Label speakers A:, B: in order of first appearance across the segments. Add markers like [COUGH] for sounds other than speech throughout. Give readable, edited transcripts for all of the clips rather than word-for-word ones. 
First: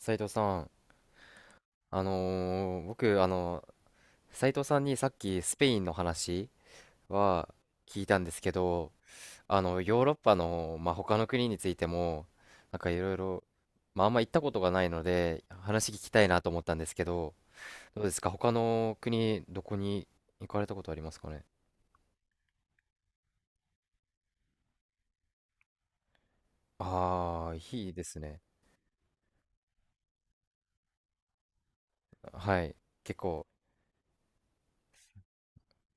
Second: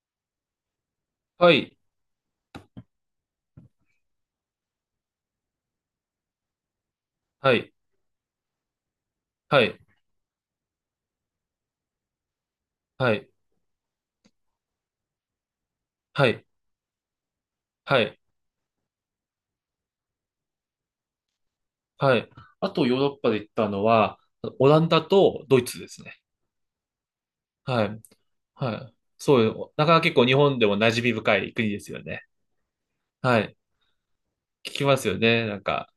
A: 斉藤さん、
B: はい、
A: 僕、斉藤さんにさっきスペインの話は
B: はい、
A: 聞いたんですけど、
B: はい、
A: ヨーロッパの、まあ、他の国についても、なんかいろ
B: は
A: い
B: い、
A: ろ、まあ、あんま行ったことがないので、話聞きたい
B: は
A: な
B: い、
A: と思ったんですけど、ど
B: は
A: うで
B: い、
A: すか、他の国、どこに行かれたことありますかね？
B: はい。あとヨーロッパで行ったのは、オランダとドイツですね。
A: ああー、
B: は
A: いいで
B: い、
A: すね。
B: はい。そうよ。なかなか結構日本でも馴染み深い国ですよね。
A: はい。結
B: は
A: 構、
B: い。聞きますよね、なんか。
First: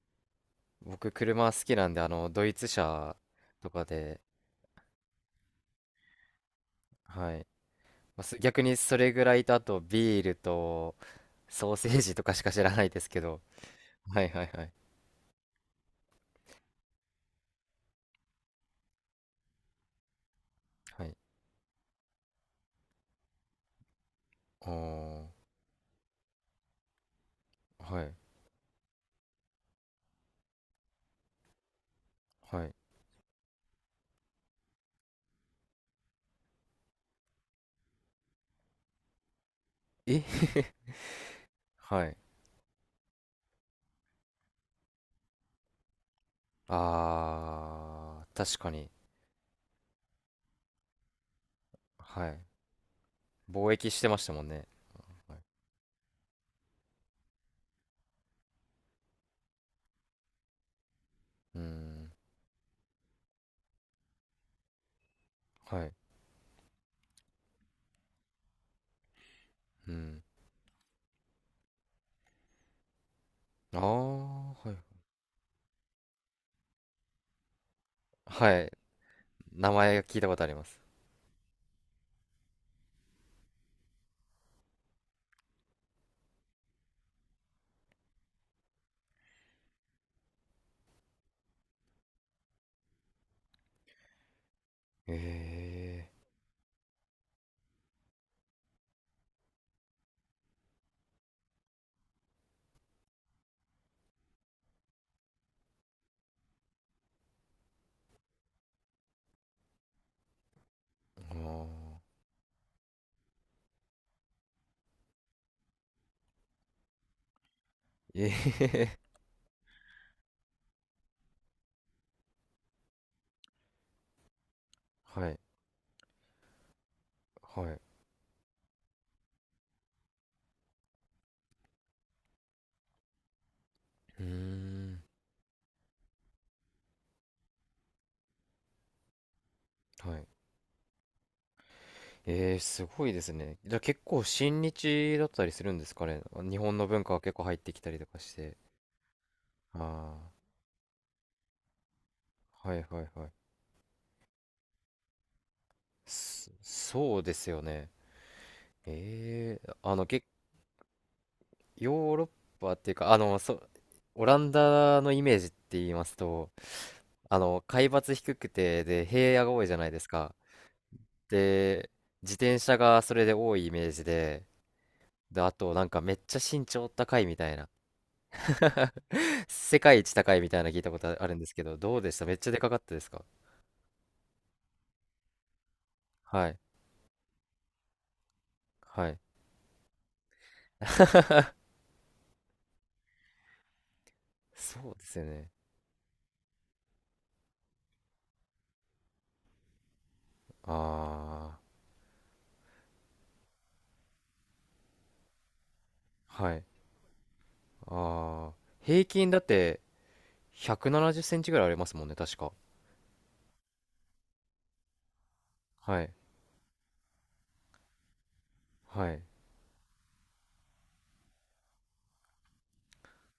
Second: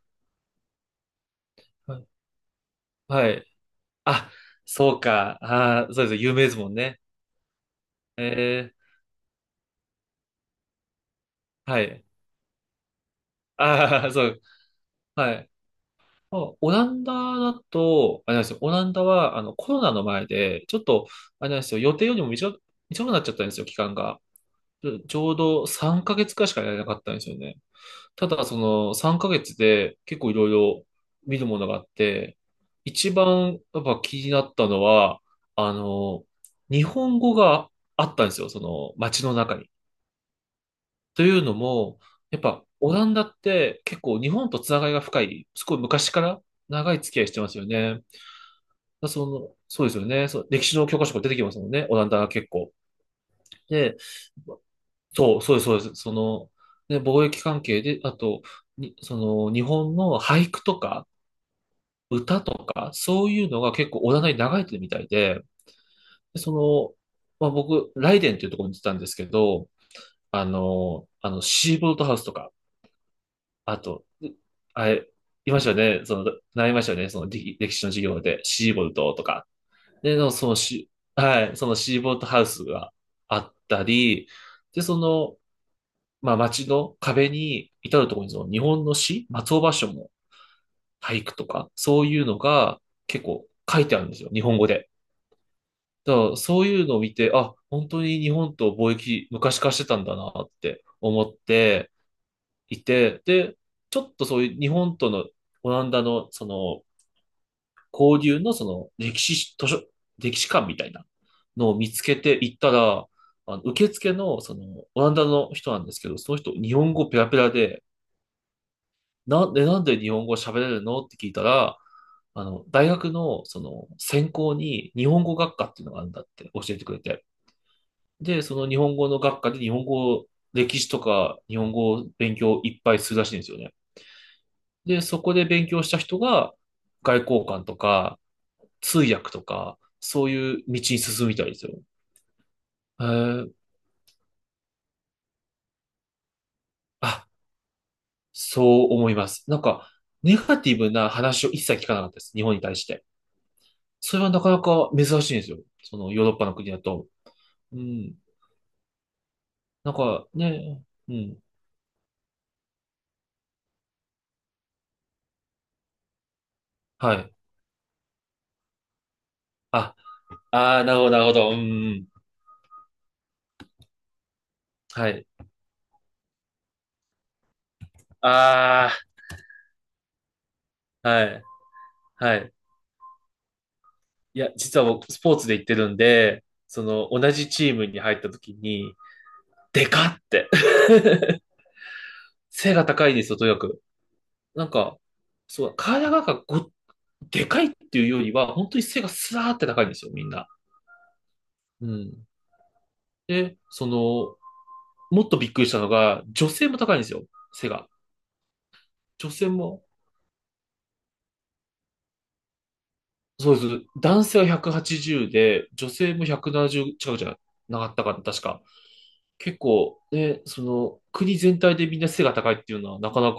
A: 僕、車好きなん
B: は
A: で、
B: い。
A: ドイツ車
B: はい。
A: とかで、
B: あ、そうか。あー、そうです。有名ですもんね。
A: はい。まあす逆
B: え
A: にそれぐらいと、あとビールと、
B: ー、
A: ソー
B: は
A: セー
B: い。
A: ジとかしか知らないですけど。
B: ああ、
A: は
B: そ
A: い
B: う。
A: はいはい。
B: はい。あオランダだと、あれなんですよ、オランダはあのコロナの前で、ちょっ
A: は
B: と、
A: い。
B: あれなんですよ、予定よりも短く、短くなっちゃったんですよ、期間が。ち
A: お
B: ょう
A: ー、
B: ど3ヶ月くらいしかやれなかったんですよね。
A: はい、
B: ただ、その3ヶ月で結構いろいろ見るものがあって、
A: はい。
B: 一番やっぱ気になったのは、あの、日本語があったんですよ、その街の中に。
A: え [LAUGHS]
B: というのも、
A: はい。
B: やっぱオランダって結構日本とつながりが深い、すごい昔から長い付き合いしてますよね。
A: あー、確かに。
B: だその、そうですよね。そう、歴史の教科書が出てきますもんね。オランダ
A: は
B: が
A: い。
B: 結構。
A: 貿易
B: で、
A: してましたもんね。は
B: そ
A: い、
B: う、そうです、そうです。ね、貿易関係で、あと、に、その、日本の俳句とか、
A: うーん、
B: 歌とか、そういうのが結構オランダに流れてるみたいで、
A: はい。
B: で、まあ、僕、ライデンっていうところに行ってたんですけど、
A: うん。
B: シーボルトハウスとか、
A: あ
B: あと、う
A: ー、はい。
B: あれ、いましたよね。その、習いましたよね。歴史の授業で、
A: はい。
B: シーボルトとか。
A: 名前
B: で、
A: 聞いた
B: の
A: こと
B: そ
A: あり
B: の
A: ます。
B: シー、はい、そのシーボートハウスがあったり、で、まあ、街の壁に至るところにその日本の詩、松尾芭蕉も俳句とか、そういうのが結構書いてあるんですよ、日本語で。だか
A: え
B: らそういうのを見て、あ、本当に日本と貿易昔からしてたんだなって思っていて、で、ちょっとそういう日本とのオランダのその交流のその歴史図書、歴史館みたいな
A: ー、
B: のを見
A: あ
B: つけて行ったら、あの受付のそのオランダの人なんですけど、その人日本語ペラペラで、
A: ー、え
B: なんで日本語喋れるのって聞いたら、大学のその専攻に日
A: ー、[LAUGHS]
B: 本
A: は
B: 語
A: い、
B: 学科っていうのがあるんだって教えてくれて。
A: はい。
B: で、その日本語の学科で日本語、歴史とか日本語を勉強いっぱいするらしいんですよね。
A: うーん、
B: で、そこで勉強した人が外交官とか、通訳とか、
A: は
B: そ
A: い。
B: ういう道に進みたいですよ。
A: えー、す
B: え
A: ごいです
B: ー、
A: ね。じゃあ結構親日だったりするんですかね？日本の文化が
B: あ、
A: 結構入ってきたりとかして。
B: そう思います。なんか、
A: あ
B: ネガティブな話を一切聞かなかったです。日本に
A: あ、は
B: 対
A: い
B: し
A: は
B: て。
A: いはい。
B: それはなかなか珍しいんですよ。そのヨーロッパ
A: そ
B: の国だと。
A: そうですよ
B: う
A: ね。
B: ん。
A: ええ、
B: なんかね、うん。
A: ヨーロッパっていうか、オランダのイメージって言いますと、
B: はい。
A: 海抜低くて、で、平野が多いじゃない
B: あ、
A: ですか。
B: ああ、なるほど、なるほど。う
A: で、
B: ん。
A: 自転車がそれで多いイメージで、
B: はい。
A: で、あと、なんかめっちゃ身長高いみたいな。[LAUGHS]
B: あ
A: 世界一高いみたいなの聞いたこ
B: あ、
A: と
B: は
A: あるん
B: い。
A: ですけど、どうでした、め
B: は
A: っちゃ
B: い。
A: でかかったですか？
B: いや、実は僕、スポーツで行ってるんで、
A: はい。
B: 同じチームに入った時に、
A: はい。
B: でかって [LAUGHS] 背が高いんですよ、とにかく。なん
A: そう
B: か、
A: ですよね。
B: そう、体がなんかでかいっていうよりは、本当に背がスラーって高いんですよ、みんな。
A: あ
B: うん。で、もっとびっくりしたのが、
A: あ。
B: 女
A: はい。
B: 性も高いんですよ、背が。
A: ああ。平均
B: 女
A: だっ
B: 性
A: て
B: も、
A: 170センチぐらいありますもんね、確か。
B: そうです。男性は180で、女
A: はい。
B: 性も170近くじゃなかったかな、確か。
A: はい。
B: 結構、ね、国全体でみんな背が高いっていうのは、なかなか、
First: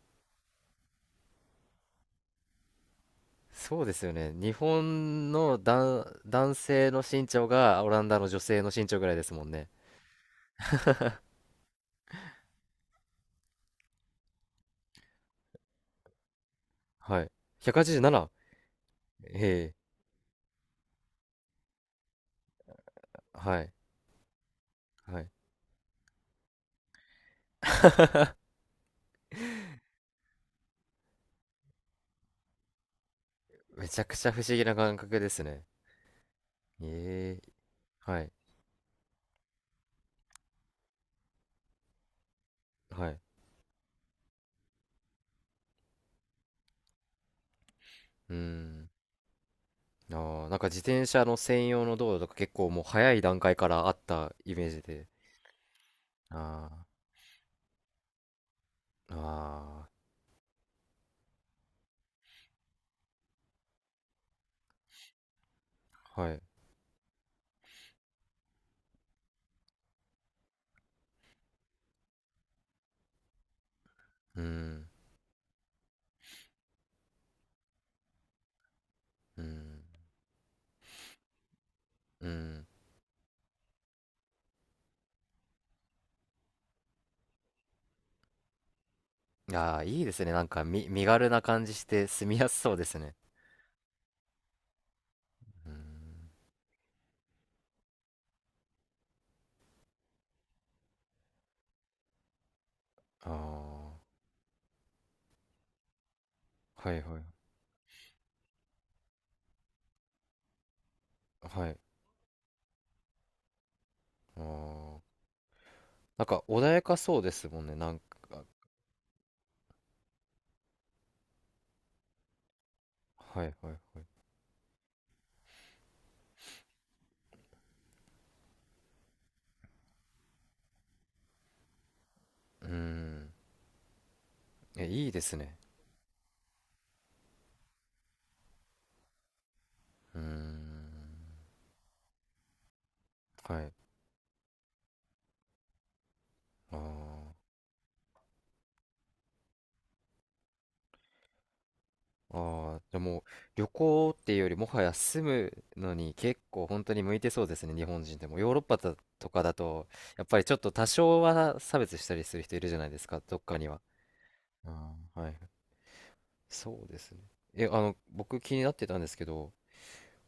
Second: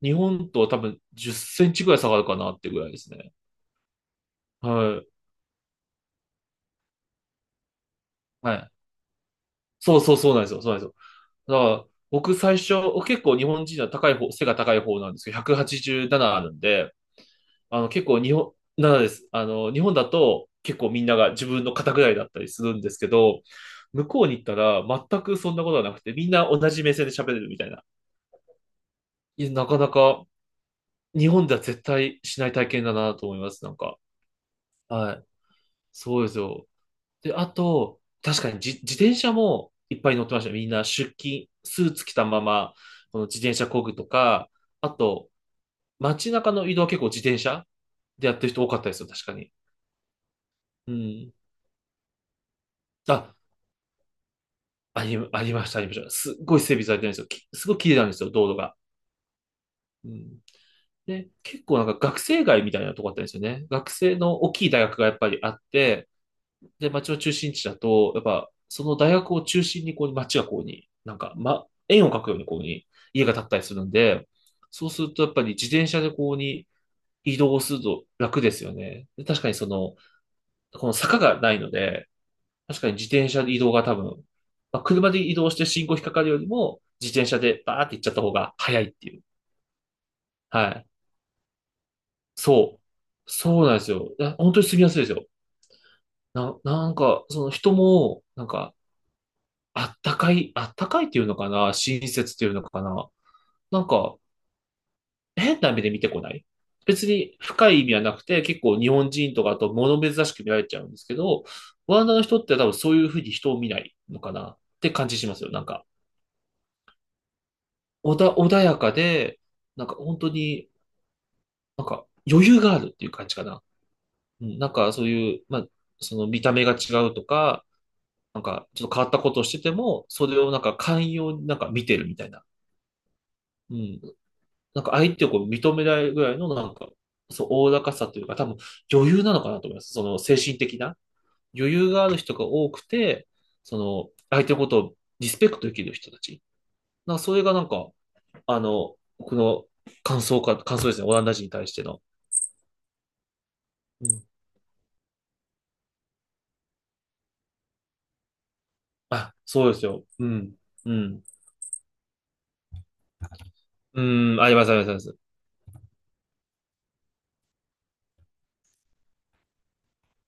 B: 日本とは多分10センチぐらい下がるかなってぐらいですね。
A: そうですよね。日
B: はい。
A: 本の男性の身長がオランダの女
B: は
A: 性の
B: い。
A: 身長ぐらいですもんね。
B: そうそうそうなんですよ。そうなんです。だから、僕最初、結構日本人は高い方、背が高い方なんですけど、187あるんで、
A: はい。
B: 結構
A: 187？
B: 日本、ななです。
A: ええ。
B: 日本だと結構みんなが自分の肩ぐらいだったりするんですけど、
A: はい。
B: 向こうに行ったら
A: は
B: 全
A: い。
B: くそんなことはなくて、みんな同じ目線で喋れるみたいな。いや、なかなか日本では絶対しない体験だなと思います、なん
A: め
B: か。
A: ちゃくちゃ不思議な感
B: は
A: 覚
B: い。
A: ですね。
B: そうですよ。で、
A: え
B: あ
A: え。
B: と、
A: はい。
B: 確かに自転車もいっぱい乗ってました。みんな出勤、スーツ着たまま、
A: は
B: こ
A: い。
B: の自転車工ぐとか、あと、街中の移動は結構自転車でや
A: う
B: っ
A: ー
B: てる人多かった
A: ん。
B: ですよ、確かに。
A: あー、なんか自
B: う
A: 転車
B: ん。
A: の専用の道路とか結構もう早い
B: あ、
A: 段階からあったイメージ
B: あ
A: で。
B: り、ありました、ありました。すっごい
A: あ
B: 整備されてるんですよ。すごい綺麗なんですよ、道路が。
A: あ、あ
B: うん。で、結構なんか学生街みたいなとこあったんですよね。学生の大きい大学がやっぱりあって、
A: あ、はい。
B: で、町の中心地だと、やっぱ、その大学を中心に、こう、町がこうに、なんか、ま、円を描くように、こうに、家が建ったりするんで、
A: うん、
B: そうすると、やっぱり自転車でこうに移動すると楽ですよね。で確
A: う
B: かに
A: ん、
B: この坂がないので、
A: うん。
B: 確かに自転車で移動が多分、まあ、車で移動して信号引っかかるよりも、自転車でバーって行っちゃった方が早いっていう。
A: ああ、いいですね。なんか、
B: はい。
A: 身軽な感じして住みやすそう
B: そう。
A: ですね。
B: そうなんですよ。いや本当に住みやすいですよ。
A: うん、
B: なんか、その人も、なんか、あったかい、あったかいっていうのかな親切っていうのかななん
A: あ
B: か、変な目で見てこない。
A: あ、はい
B: 別
A: はい。
B: に深い意味はなくて、結構日本人とかあと物珍しく見られちゃうんですけど、
A: はい。
B: ワンダの人って多分そういうふうに人を見ないのか
A: あ
B: なって
A: あ、
B: 感じしますよ。なんか、
A: なんか穏やかそうですもんね。なんか、
B: 穏やかで、なんか本当に、なんか余裕があるっていう感じ
A: は
B: か
A: い
B: な。
A: はいはい。
B: うん、なんかそういう、まあ、その見た目が違うとか、なんかちょっと変わったことをしてても、それをなんか寛容になんか見てるみたいな。
A: うん、
B: うん。なん
A: え、
B: か
A: いい
B: 相
A: で
B: 手を
A: す
B: こう
A: ね。
B: 認めないぐらいのなんか、そう、おおらかさというか、多分余裕なのかなと思います。その
A: う
B: 精神的
A: ん、
B: な余裕がある人が多くて、
A: はい。
B: その相手のことをリスペクトできる人たち。
A: あ
B: なんか
A: あ。
B: それがなんか、僕の感想か、感想ですね。オランダ人に対しての。
A: ああ、じゃあもう旅
B: う
A: 行
B: ん。
A: っていうよりもはや住むのに結構本当に向いてそうですね、日本人でも。ヨーロッパだと
B: あ、
A: かだ
B: そうです
A: と、
B: よ。
A: やっ
B: う
A: ぱりちょ
B: ん。
A: っと多
B: う
A: 少
B: ん。
A: は差別したりする人いるじゃないですか、どっかには。
B: うん。あります、あります、あ
A: あ
B: りま
A: あ、は
B: す。
A: い。そうですね。え、僕気になってたんですけど、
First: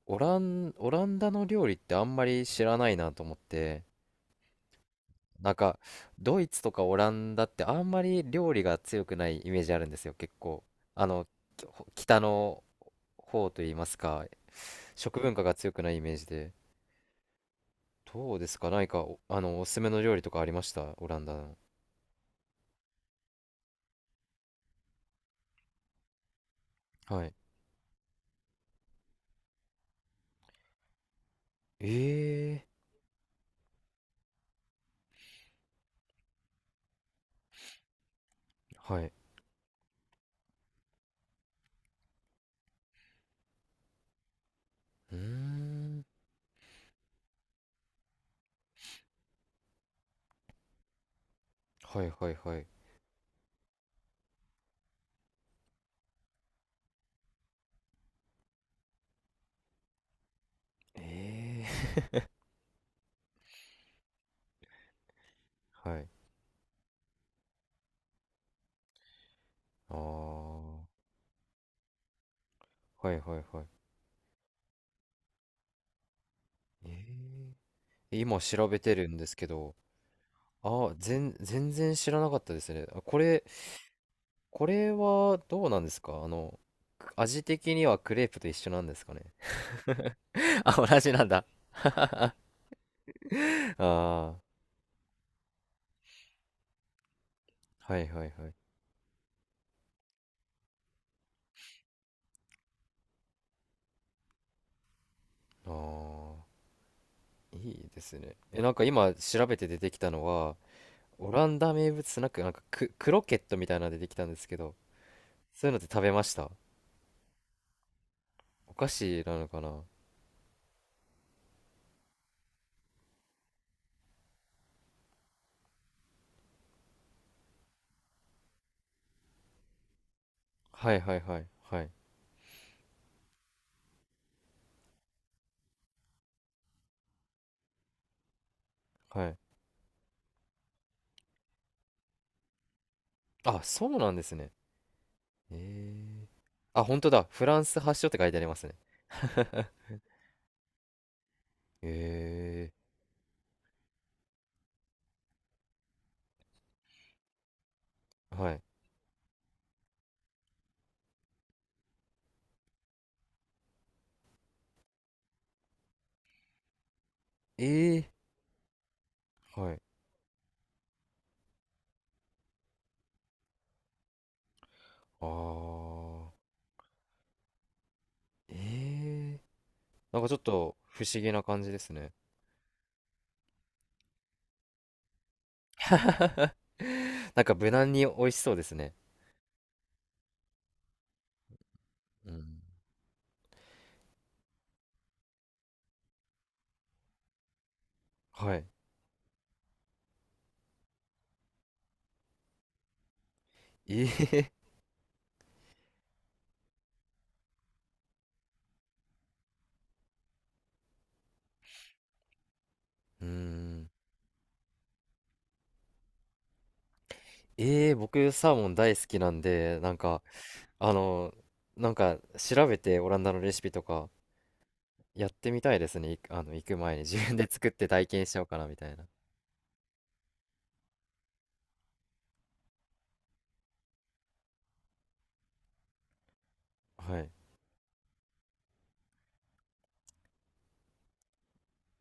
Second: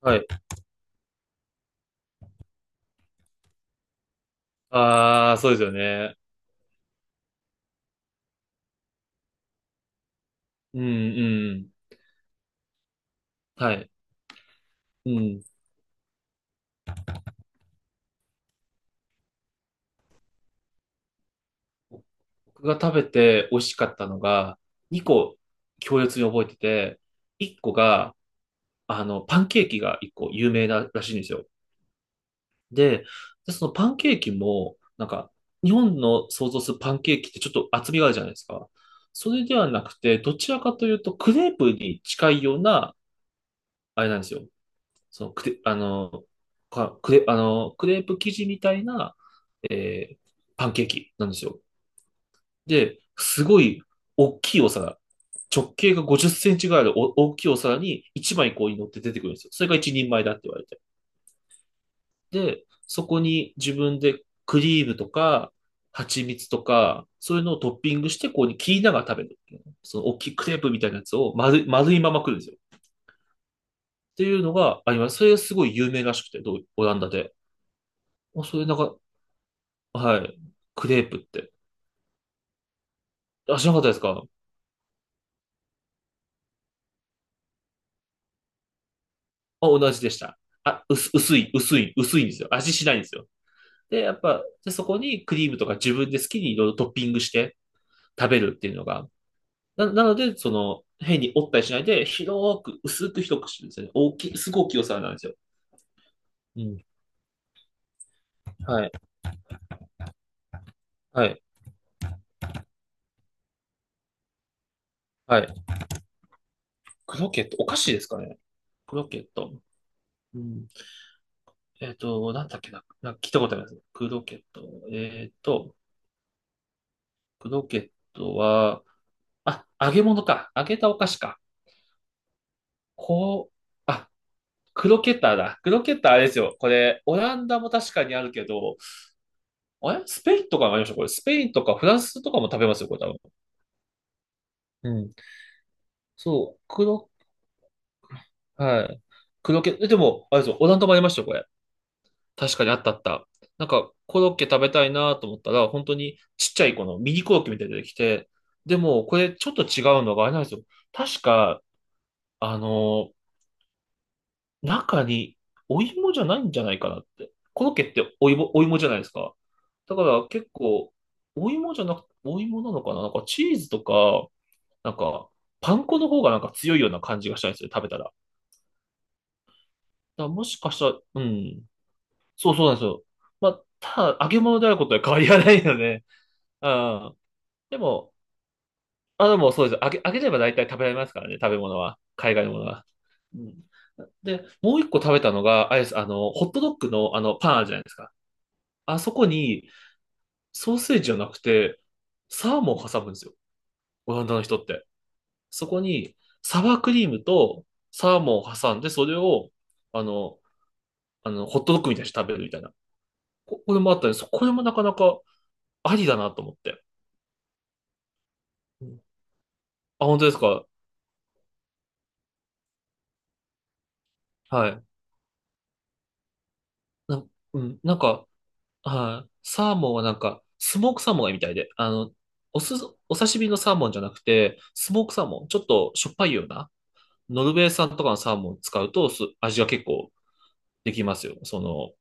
B: はい。
A: オランダの料理ってあんまり知らないなと思って、
B: ああ、そう
A: なん
B: ですよ
A: か、
B: ね。
A: ドイツとかオランダってあんまり料理が強くないイメージあるんですよ、結構。
B: うん、
A: あの、
B: う
A: き
B: ん。
A: 北の方とい
B: は
A: いま
B: い。
A: すか、
B: う
A: 食文化
B: ん。
A: が強くないイメージで。どうですか、何か、おすすめの料理とかありました、オランダの。
B: 僕が食べて美味しかったのが、2個強烈に覚えてて、
A: はい。
B: 1個が、パンケーキが1個有名ならしいんですよ。
A: ええ
B: で、でそのパンケーキも、なんか、日本の想像するパンケーキってちょっと厚みがあるじゃないですか。
A: ー、はい。
B: それではなくて、どちらかというと、クレープに近いような、あれなんですよ。
A: うー
B: その、クレ、あ
A: ん。
B: の、かクレ、あの、クレープ生地みたいな、えーパンケーキなんですよ。
A: はいはいはい。
B: で、すごい大きいお皿、直径が50センチぐらいのお大きいお皿に1枚こうに乗って出てくるんですよ。それが一人前だって言われて。
A: ええ
B: で、そこに自分でクリームとか、
A: ー、はい。
B: 蜂蜜とか、そういうのをトッピングして、こうに切りながら食べる
A: ああ、
B: その大きいクレープみ
A: は
B: たいなやつを丸い、丸いまま食るんですよ。
A: いはいはい。
B: っていうのがあります。それがすごい有名らしくて、どうオランダで。
A: ええ、今
B: あ、それ
A: 調
B: なん
A: べて
B: か、
A: るんですけど、
B: はい。ク
A: あ、
B: レープって。
A: 全然知らなかったですね。あ、
B: あ、知らなかったですか？
A: これはどうなんですか、味的にはクレープと一緒なんですかね？
B: あ、同じでした。
A: [LAUGHS] あ、
B: あ、
A: 同じなんだ。
B: 薄いんですよ。味しないんですよ。で、やっ
A: あ
B: ぱ、
A: あ、
B: で、そこにクリームとか自分で好きにいろいろトッピングして
A: はいはい
B: 食べ
A: はい。
B: るっていうのが、なので、その、変に折ったりしないで、広く、薄く広くしてるんですよね。大きい、すごい大きいお皿なんですよ。
A: あ
B: うん。
A: あ、いいですね。え、なんか
B: はい。
A: 今調べて出てきたのは、
B: は
A: オ
B: い。
A: ランダ名物スナック、なんか、クロケットみたいなの出てきたんですけど、
B: はい。
A: そういうのって食べました？
B: クロケット、お菓子ですかね。
A: お菓
B: クロケ
A: 子
B: ッ
A: なの
B: ト。
A: かな？
B: うん。えっと、なんだっけな。なんか聞いたことあります。クロケット。えっと、クロケットは、あ、揚げ物か。揚げた
A: は
B: お
A: い
B: 菓
A: は
B: 子
A: いは
B: か。
A: いはい
B: こう、あ、クロケッターだ。クロケッターあれですよ。これ、オランダも確かにあるけど、
A: はい。
B: あれスペインとかもありましたこれ。スペインとかフランスとかも食べますよ、これ多分。
A: あ、そうなんですね。
B: うん。
A: ええ
B: そう。
A: あ、本当
B: 黒、
A: だ。フランス発祥って書いてありますね。
B: はい。黒系。
A: [LAUGHS]
B: え、でも、あれですよ、オランダもありましたよ、これ。確かにあっ
A: え
B: たあった。なんか、コロッケ食べたいなと思ったら、本当にちっちゃいこのミニコロッケみたいに出てきて、
A: え、はい。
B: でも、これちょっと違うのがあれなんですよ。確か、あのー中にお芋じゃないんじゃないかなって。コ
A: え
B: ロッケって
A: え、
B: お芋、お芋じゃないですか。
A: はい。
B: だから結構、お芋じゃなく、お芋なのかな、なんかチーズとか、なん
A: あ
B: か、パン粉の方が
A: あ、
B: なんか強いような感じがしたんですよ、食べたら。だか
A: ええ、なん
B: ら
A: かちょっ
B: もしか
A: と
B: したら、
A: 不
B: う
A: 思議な
B: ん。
A: 感じですね。
B: そうそうなんですよ。まあ、ただ、揚げ物であることは変わりはないので、うん。
A: [LAUGHS] なんか無
B: で
A: 難に
B: も、
A: 美味しそうですね。
B: あ、でもそうです。揚げれば大体食べられますからね、食べ物は。
A: う
B: 海外のも
A: ん。
B: のは。うん。で、もう一個食べたのが、あれです、あの、ホットドッグのあの、パンあるじゃないですか。
A: はい。
B: あそこに、ソーセージじゃなくて、サーモンを挟むんですよ。
A: え
B: オランダの
A: え [LAUGHS]
B: 人って。そこに、サワークリームとサーモンを挟んで、それを、あの、あの、ホットドッグみたいにして食べるみたいな。
A: うー
B: これ
A: ん。
B: もあったんです。これもなかなかありだなと思って。
A: ええ、僕サーモン
B: う
A: 大
B: ん。
A: 好きなんで、なん
B: あ、本
A: か、
B: 当ですか？
A: あの、なんか調べてオランダのレシピとか
B: はい。
A: やってみたいですね。行く前に自
B: な、
A: 分で
B: う
A: 作っ
B: ん、
A: て
B: なん
A: 体験
B: か、
A: しようかなみたいな。
B: はい。サーモンはなんか、スモークサーモンがいいみたいで、あの、おす、お刺身のサーモンじゃなくて、スモークサーモン、ちょっとしょっぱいような、
A: はい。
B: ノルウェー産とかのサーモンを使うと、す味が結構できますよ。その、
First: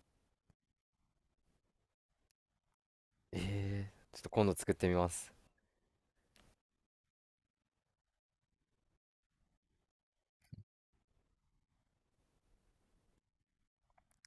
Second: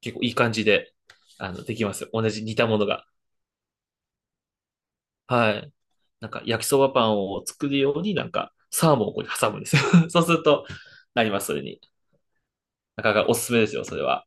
B: 結構いい感じで、あの、できますよ。同じ似たものが。
A: ええ、ちょっと今度作ってみます。
B: はい。なんか焼きそばパンを作るようになんかサーモンをここに挟むんですよ。[LAUGHS] そうするとなります、それに。なかなかおすすめですよ、それは。